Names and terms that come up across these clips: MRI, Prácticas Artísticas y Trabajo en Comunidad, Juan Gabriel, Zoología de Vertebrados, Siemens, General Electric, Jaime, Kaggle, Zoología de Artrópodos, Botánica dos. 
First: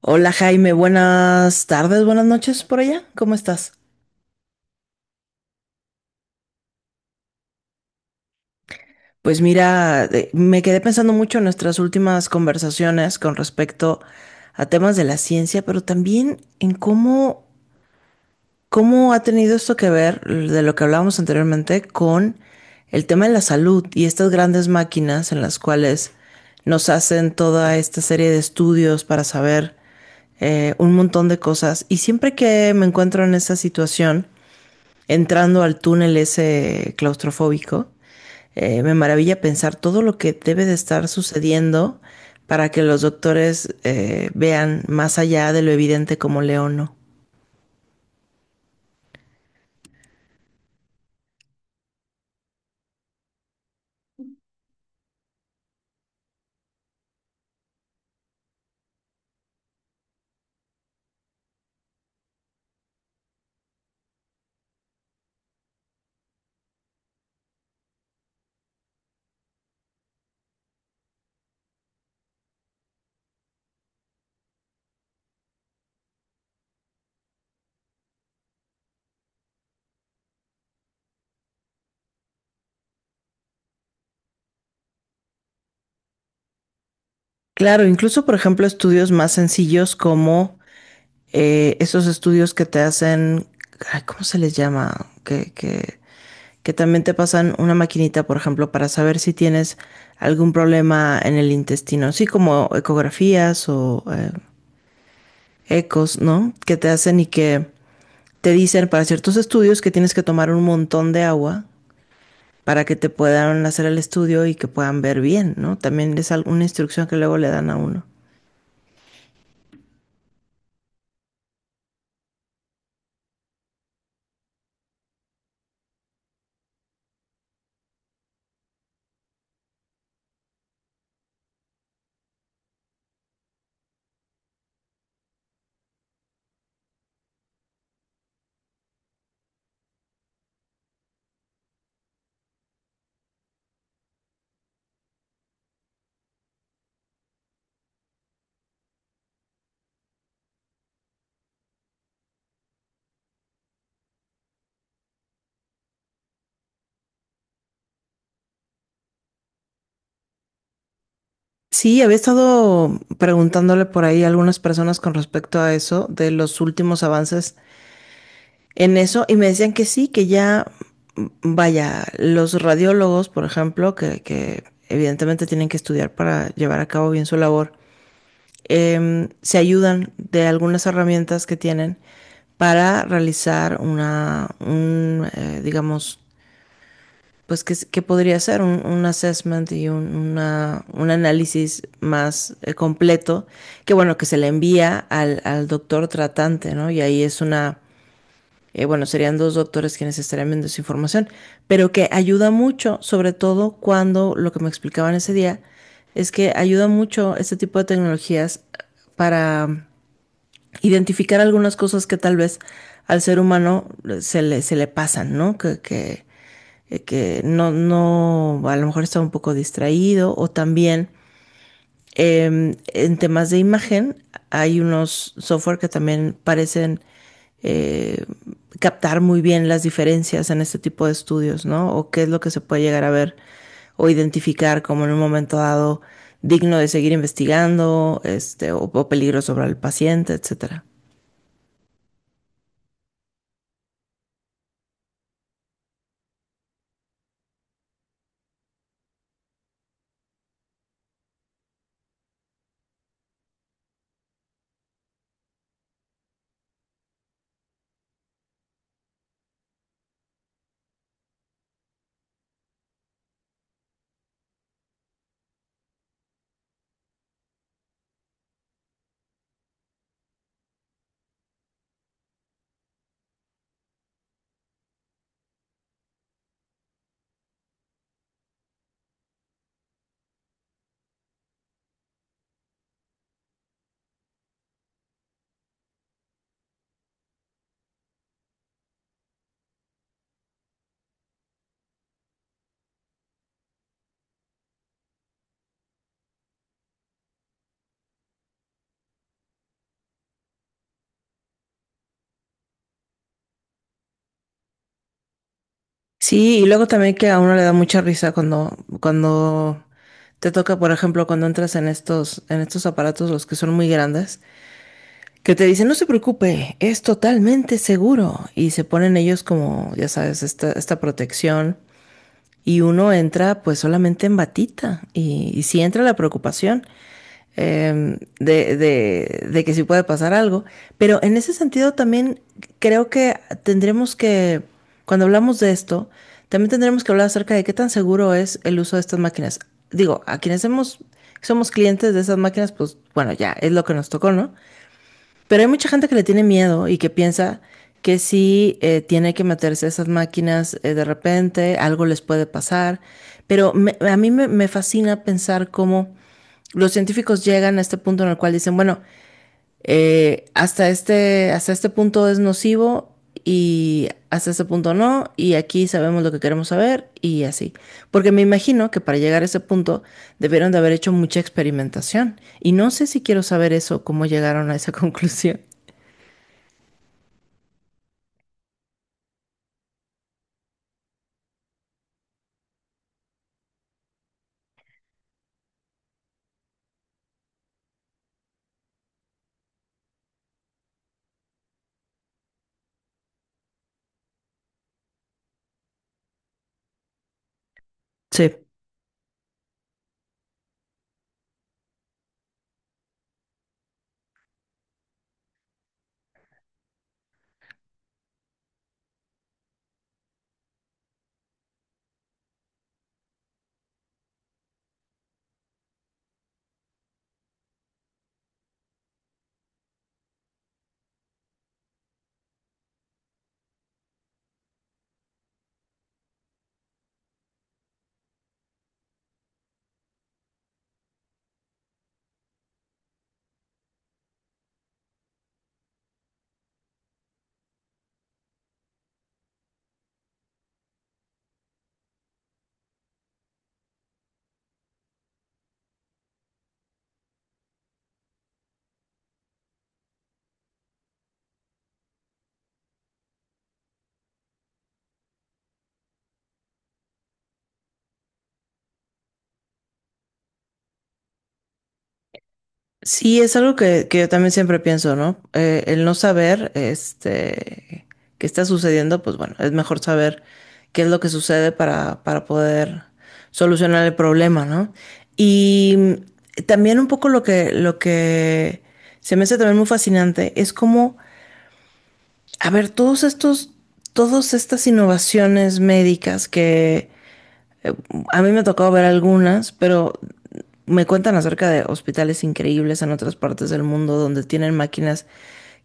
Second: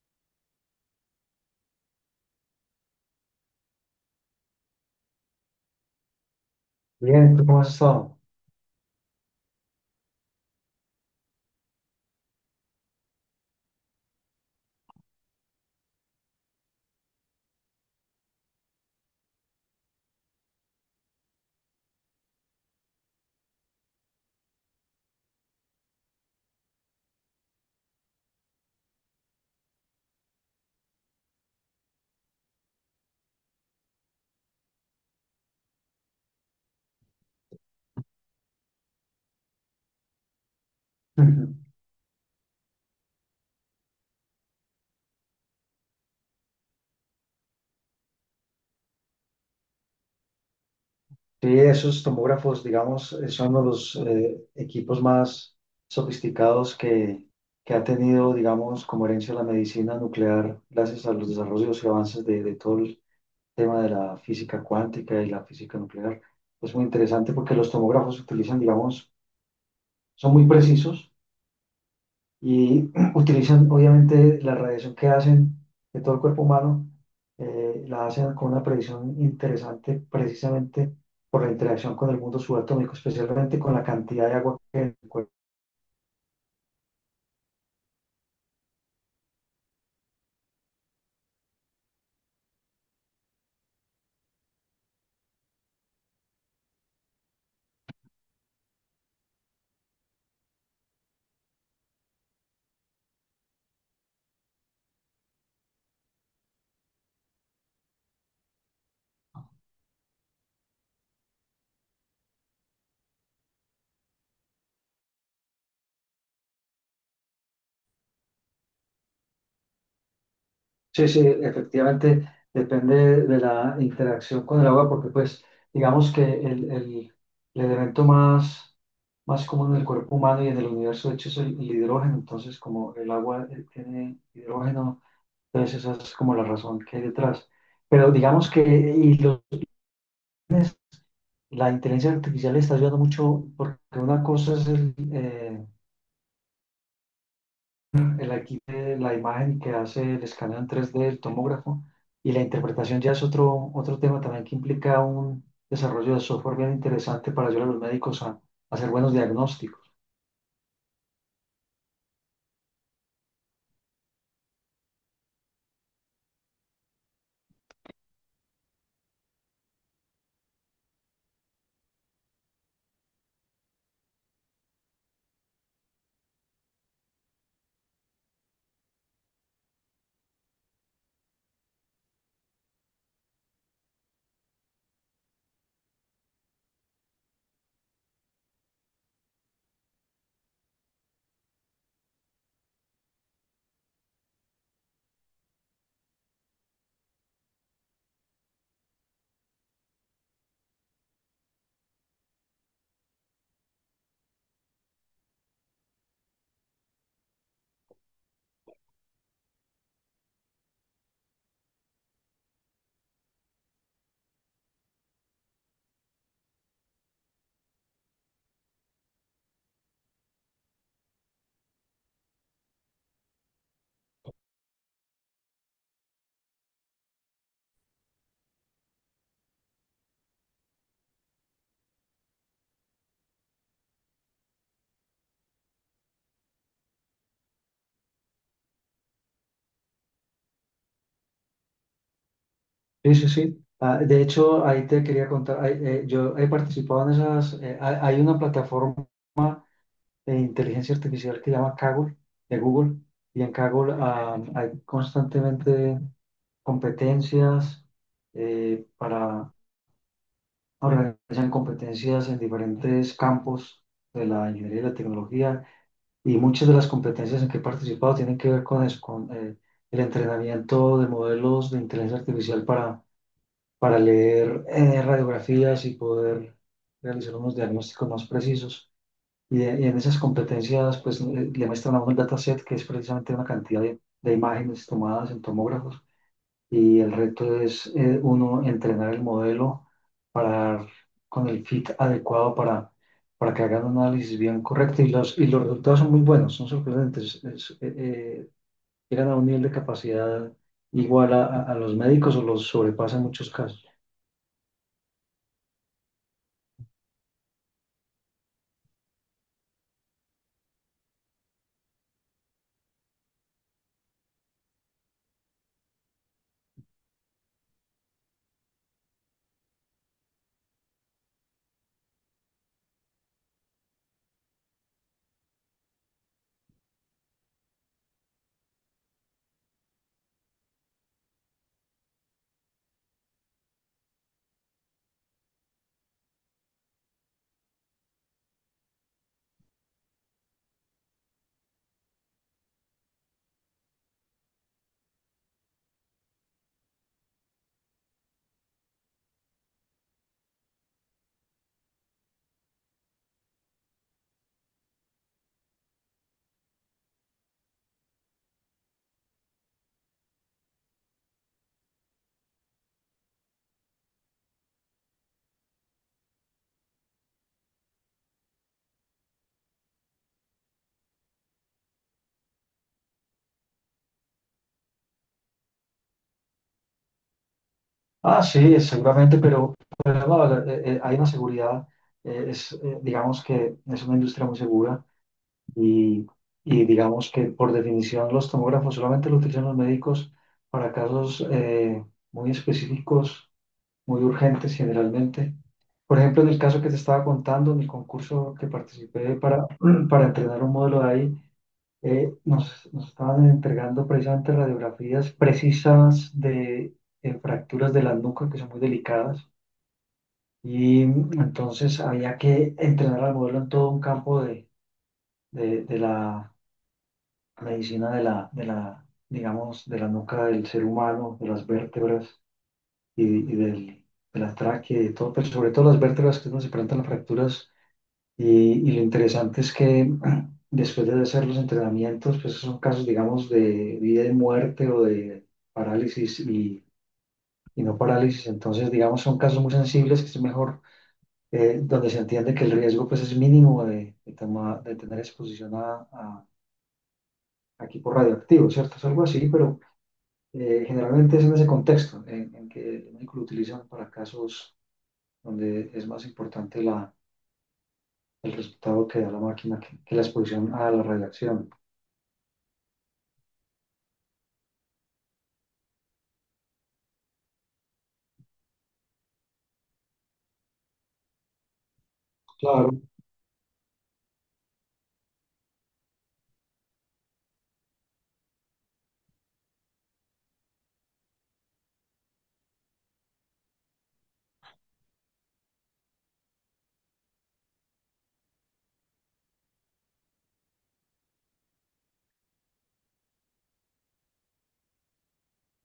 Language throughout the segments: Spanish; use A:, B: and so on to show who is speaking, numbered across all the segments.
A: Hola Jaime, buenas tardes, buenas noches por allá, ¿cómo estás?
B: Bien, ¿tú cómo has estado?
A: Pues mira, me quedé pensando mucho en nuestras últimas conversaciones con respecto a temas de la ciencia, pero también en cómo ha tenido esto que ver de lo que hablábamos anteriormente con el tema de la salud y estas grandes máquinas en las cuales nos hacen toda esta serie de estudios para saber un montón de cosas. Y siempre que me encuentro en esa situación, entrando al túnel ese claustrofóbico, me maravilla pensar todo lo que debe de estar sucediendo para que los doctores vean más allá de lo evidente como león no.
B: Sí, esos tomógrafos, digamos, son uno de los equipos más sofisticados que ha tenido, digamos, como herencia la medicina nuclear, gracias a los desarrollos y avances de todo el tema de la física cuántica y la física nuclear. Es muy interesante porque los tomógrafos se utilizan, digamos, son muy precisos. Y utilizan obviamente la radiación que hacen de todo el cuerpo humano, la hacen con una precisión interesante precisamente por la interacción con el mundo subatómico, especialmente con la cantidad de agua que hay en el cuerpo.
A: Claro, incluso por ejemplo estudios más sencillos como esos estudios que te hacen, ay, ¿cómo se les llama? Que, que, que también te pasan una maquinita, por ejemplo, para saber si tienes algún problema en el intestino, así como ecografías o ecos, ¿no? Que te hacen y que te dicen para ciertos estudios que tienes que tomar un montón de agua para que te puedan hacer el estudio y que puedan ver bien, ¿no? También es alguna instrucción que luego le dan a uno.
B: Sí, sí, efectivamente depende de la interacción con el agua porque pues digamos que el elemento más... más común en el cuerpo humano y en el universo, de hecho, es el hidrógeno. Entonces, como el agua tiene hidrógeno, entonces esa es como la razón que hay detrás. Pero digamos que la inteligencia artificial le está ayudando mucho porque una cosa es el aquí de la imagen que hace el escaneo en 3D, el tomógrafo, y la interpretación ya es otro tema también que implica un desarrollo de software bien interesante para ayudar a los médicos a hacer buenos diagnósticos.
A: Sí, había estado preguntándole por ahí a algunas personas con respecto a eso, de los últimos avances en eso, y me decían que sí, que ya, vaya, los radiólogos, por ejemplo, que evidentemente tienen que estudiar para llevar a cabo bien su labor, se ayudan de algunas herramientas que tienen para realizar digamos, pues podría ser un assessment y un análisis más completo, que bueno, que se le envía al doctor tratante, ¿no? Y ahí es una, bueno, serían dos doctores quienes estarían viendo esa información, pero que ayuda mucho, sobre todo cuando lo que me explicaban ese día, es que ayuda mucho este tipo de tecnologías para identificar algunas cosas que tal vez al ser humano se le pasan, ¿no? Que no, no, a lo mejor está un poco distraído o también en temas de imagen hay unos software que también parecen eh, captar muy bien las diferencias en este tipo de estudios, ¿no? O qué es lo que se puede llegar a ver o identificar como en un momento dado digno de seguir investigando, este, o peligro sobre el paciente, etcétera.
B: Sí, sí, sí. Ah, de hecho, ahí te quería contar, ahí, yo he participado en esas, hay una plataforma de inteligencia artificial que llama Kaggle, de Google, y en Kaggle hay constantemente competencias para organizar competencias en diferentes campos de la ingeniería y la tecnología, y muchas de las competencias en que he participado tienen que ver con eso, con el entrenamiento de modelos de inteligencia artificial para leer radiografías y poder realizar unos diagnósticos más precisos. Y en esas competencias, pues le muestran a uno el dataset, que es precisamente una cantidad de imágenes tomadas en tomógrafos. Y el reto es uno entrenar el modelo para dar con el fit adecuado para que hagan un análisis bien correcto. Y y los resultados son muy buenos, son sorprendentes. Llegan a un nivel de capacidad igual a los médicos o los sobrepasan en muchos casos.
A: Sí, y luego también que a uno le da mucha risa cuando te toca, por ejemplo, cuando entras en en estos aparatos, los que son muy grandes, que te dicen, no se preocupe, es totalmente seguro. Y se ponen ellos como, ya sabes, esta protección. Y uno entra pues solamente en batita. Y sí entra la preocupación que sí puede pasar algo. Pero en ese sentido también creo que tendremos que, cuando hablamos de esto, también tendremos que hablar acerca de qué tan seguro es el uso de estas máquinas. Digo, a quienes hemos, somos clientes de esas máquinas, pues bueno, ya es lo que nos tocó, ¿no? Pero hay mucha gente que le tiene miedo y que piensa que si tiene que meterse a esas máquinas de repente, algo les puede pasar. A mí me fascina pensar cómo los científicos llegan a este punto en el cual dicen, bueno, hasta este punto es nocivo y hasta este punto no, y aquí sabemos lo que queremos saber y así. Porque me imagino que para llegar a ese punto debieron de haber hecho mucha experimentación. Y no sé si quiero saber eso, cómo llegaron a esa conclusión.
B: Ah, sí, seguramente, pero no, hay una seguridad, digamos que es una industria muy segura y, y digamos que por definición los tomógrafos solamente lo utilizan los médicos para casos muy específicos, muy urgentes generalmente. Por ejemplo, en el caso que te estaba contando, en el concurso
A: Sí,
B: que participé para, para entrenar un modelo de ahí, nos estaban entregando precisamente radiografías precisas de fracturas de la nuca que son muy delicadas y entonces había que entrenar al modelo en todo un campo de la medicina de la, digamos, de la nuca del ser humano, de las vértebras y, y del, de la tráquea y de todo, pero sobre todo las vértebras que es donde se presentan las fracturas. Y lo interesante es que después de hacer los entrenamientos, pues son casos, digamos, de vida y muerte o de parálisis y no parálisis. Entonces, digamos, son casos muy sensibles que es mejor, donde se entiende que el riesgo pues es mínimo de tener exposición a equipos radioactivos, ¿cierto? Es algo así, pero generalmente es en ese contexto en que el médico lo utilizan para casos donde es más importante el resultado que da la máquina que la exposición a la radiación.
A: sí, es algo que yo también siempre pienso, ¿no? El no saber, este, qué está sucediendo, pues bueno, es mejor saber qué es lo que sucede para
B: Claro.
A: poder solucionar el problema, ¿no? Y también un poco lo que se me hace también muy fascinante es como, a ver, todas estas innovaciones médicas que, Eh, a mí me ha tocado ver algunas, pero me cuentan acerca de hospitales increíbles en otras partes del mundo donde tienen máquinas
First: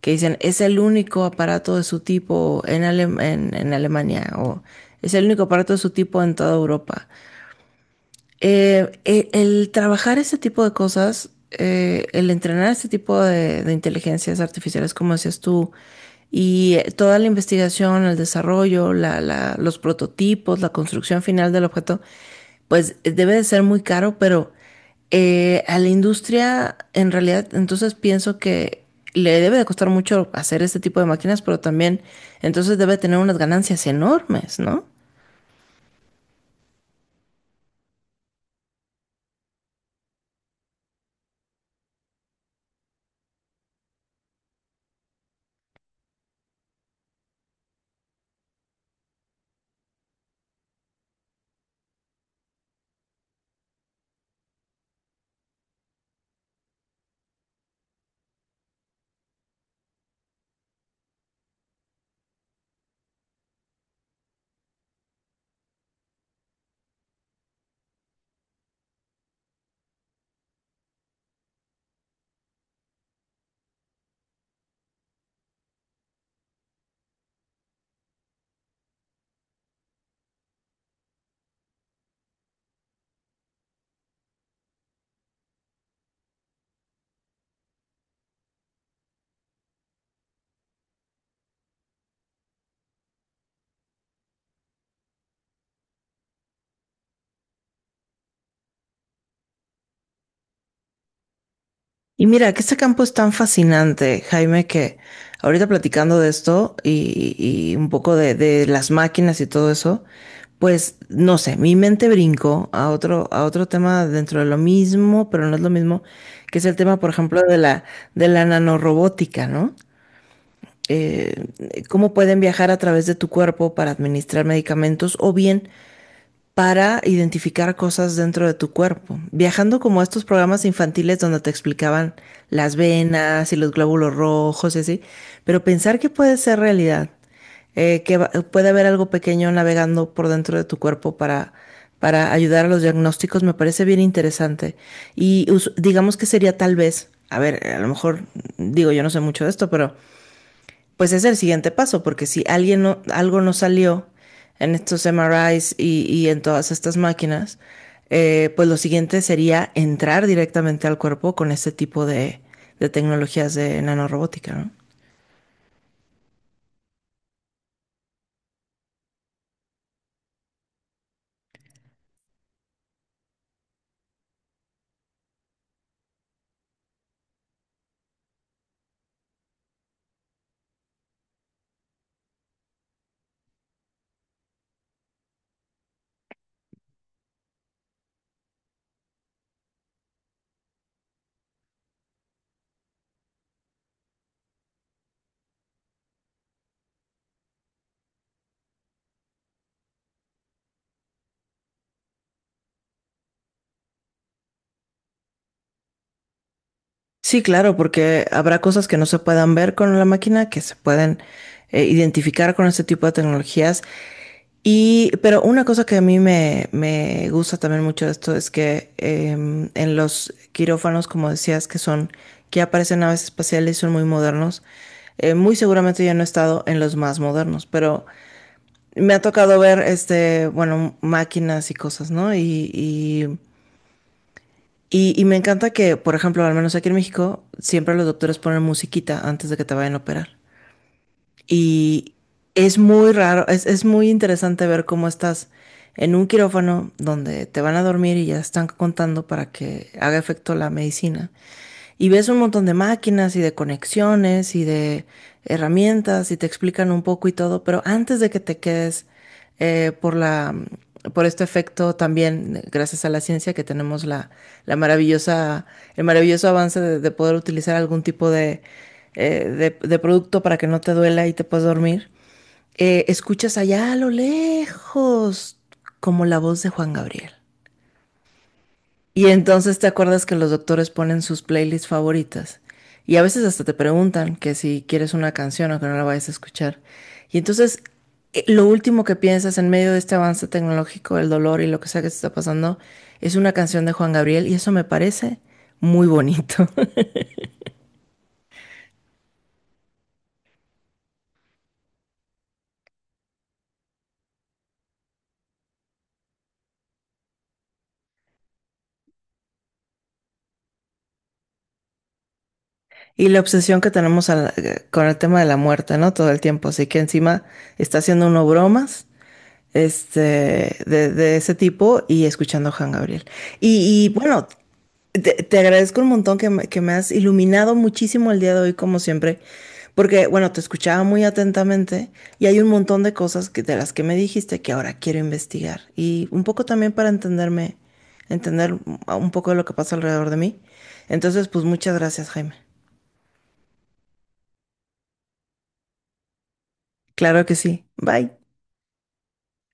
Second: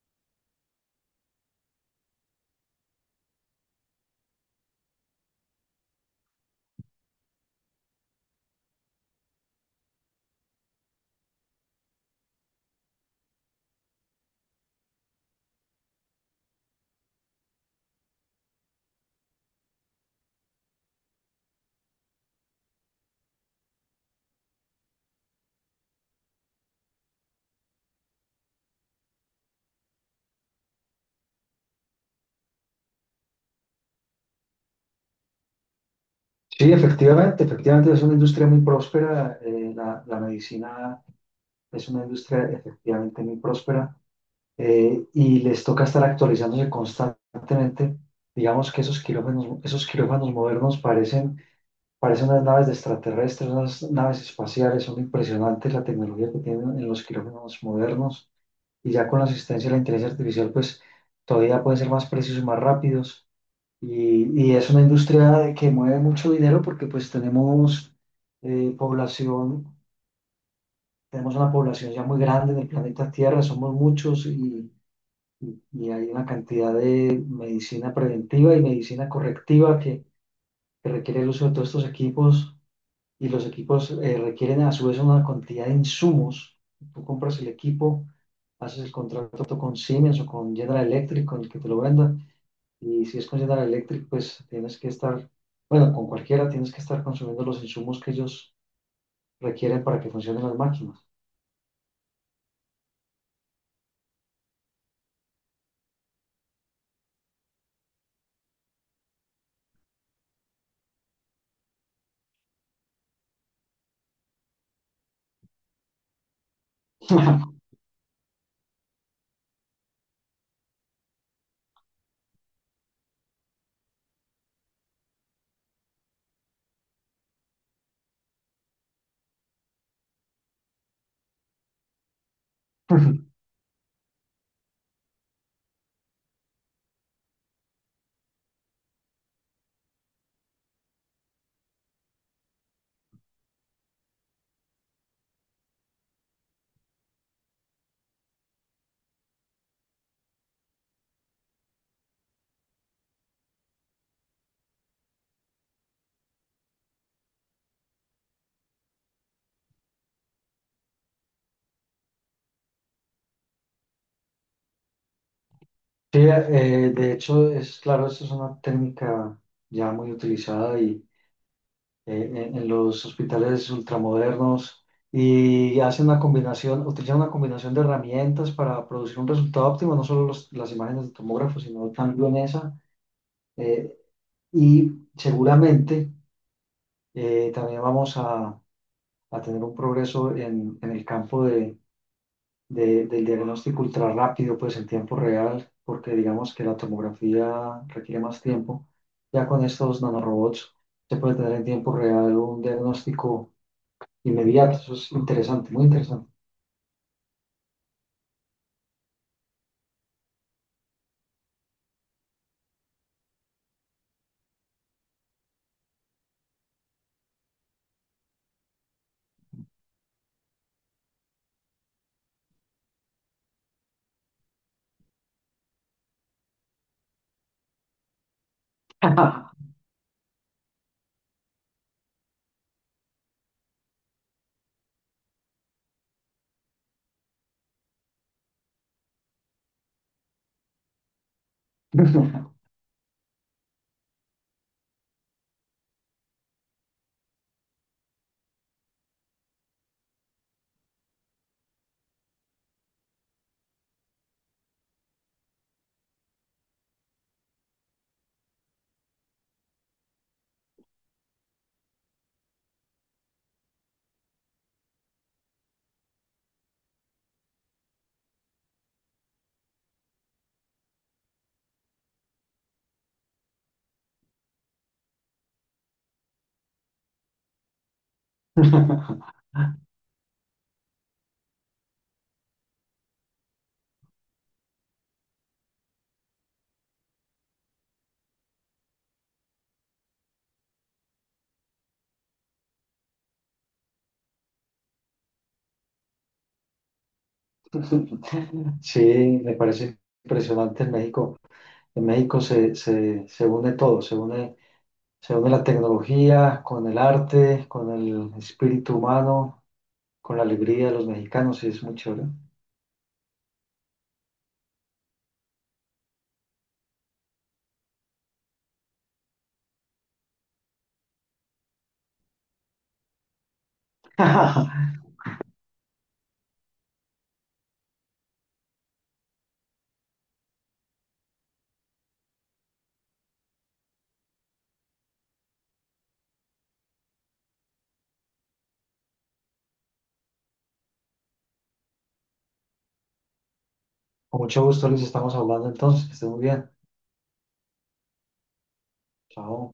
A: que dicen es el único aparato de su tipo en Alemania o es el único aparato de su tipo en toda Europa. El trabajar ese tipo de cosas, el entrenar este tipo de inteligencias artificiales, como decías tú, y toda la investigación, el desarrollo, los prototipos, la construcción final del objeto, pues debe de ser muy caro, pero a la industria, en realidad, entonces pienso que le debe de costar mucho hacer este tipo de máquinas, pero también entonces debe tener unas ganancias enormes, ¿no?
B: Sí, efectivamente, efectivamente es una industria muy próspera. La medicina es una industria efectivamente muy próspera, y les toca estar actualizándose constantemente. Digamos que esos quirófanos modernos parecen, parecen unas naves de extraterrestres, unas naves espaciales. Son impresionantes la tecnología que tienen en los quirófanos modernos y ya con la asistencia de la inteligencia artificial, pues todavía pueden ser más precisos y más rápidos. Y es una industria que mueve mucho dinero porque pues tenemos eh, población, tenemos una población ya muy grande en el planeta Tierra, somos muchos y hay una cantidad de medicina preventiva y medicina correctiva que requiere el uso de todos estos equipos y los equipos requieren a su vez una cantidad de insumos. Tú compras el equipo, haces el contrato con Siemens o con General Electric, con el que te lo venda y si es con General Electric, pues tienes que estar, bueno, con cualquiera tienes que estar consumiendo los insumos que ellos requieren para que funcionen las máquinas.
A: Y mira, que este campo es tan fascinante, Jaime, que ahorita platicando de esto y un poco de las máquinas y todo eso, pues no sé, mi mente brincó a a otro tema dentro de lo mismo, pero no es lo mismo, que es el tema, por ejemplo, de la nanorobótica, ¿no? Eh, Cómo pueden viajar a través de tu cuerpo para administrar medicamentos o bien para identificar cosas dentro de tu cuerpo. Viajando como a estos programas infantiles donde te explicaban las venas y los glóbulos rojos y así, pero pensar que puede ser realidad, puede haber algo pequeño navegando por dentro de tu cuerpo para ayudar a los diagnósticos, me parece bien interesante. Digamos que sería tal vez, a ver, a lo mejor digo, yo no sé mucho de esto, pero pues es el siguiente paso, porque si alguien no, algo no salió en estos MRIs y en todas estas máquinas, pues lo siguiente sería entrar directamente al cuerpo con este tipo de tecnologías de nanorobótica, ¿no?
B: Sí, de hecho, es claro, eso es una técnica ya muy utilizada y eh, en los hospitales ultramodernos y hacen una combinación, utilizan una combinación de herramientas para producir un resultado óptimo, no solo las imágenes de tomógrafo, sino también esa. eh, y seguramente también vamos a tener un progreso en el campo del diagnóstico ultra rápido, pues en tiempo real, porque digamos que la tomografía requiere más tiempo. Ya con estos nanorobots se puede tener en tiempo real un diagnóstico inmediato. Eso es interesante, muy interesante.
A: Sí, claro, porque habrá cosas que no se puedan ver con la máquina, que se pueden identificar con este tipo de tecnologías. Y, pero una cosa que a mí me gusta también mucho de esto es que en los quirófanos, como decías, que son, que aparecen naves espaciales y son muy modernos, muy seguramente yo no he estado en los más modernos, pero me ha tocado ver, este, bueno, máquinas y cosas, ¿no? Y me encanta que, por ejemplo, al menos aquí en México, siempre los doctores ponen musiquita antes de que te vayan a operar. Y es muy raro, es muy interesante ver cómo estás en un quirófano donde te van a dormir y ya están contando para que haga efecto la medicina. Y ves un montón de máquinas y de conexiones y de herramientas y te explican un poco y todo, pero antes de que te quedes eh, por la, por este efecto también, gracias a la ciencia que tenemos la maravillosa, el maravilloso avance de poder utilizar algún tipo de, eh, de producto para que no te duela y te puedas dormir, escuchas allá a lo lejos como la voz de Juan Gabriel. Y entonces te acuerdas que los doctores ponen sus playlists favoritas. Y a veces hasta te preguntan que si quieres una canción o que no la vayas a escuchar. Y entonces lo último que piensas en medio de este avance tecnológico, el dolor y lo que sea que te está pasando, es una canción de Juan Gabriel y eso me parece muy bonito.
B: Sí, me parece impresionante en México. En México se une todo, se une la tecnología con el arte, con el espíritu humano, con la alegría de los mexicanos y es muy chévere.
A: Y la obsesión que tenemos con el tema de la muerte, ¿no? Todo el tiempo. Así que encima está haciendo uno bromas este, de ese tipo y escuchando a Juan Gabriel. Y bueno, te agradezco un montón que me has iluminado muchísimo el día de hoy, como siempre, porque bueno, te escuchaba muy atentamente y hay un montón de cosas que, de las que me dijiste que ahora quiero investigar y un poco también para entenderme, entender un poco de lo que pasa alrededor de mí. Entonces, pues muchas gracias, Jaime.
B: Con mucho gusto, Luis, estamos hablando entonces, que esté muy bien.
A: Claro que sí. Bye.
B: Chao.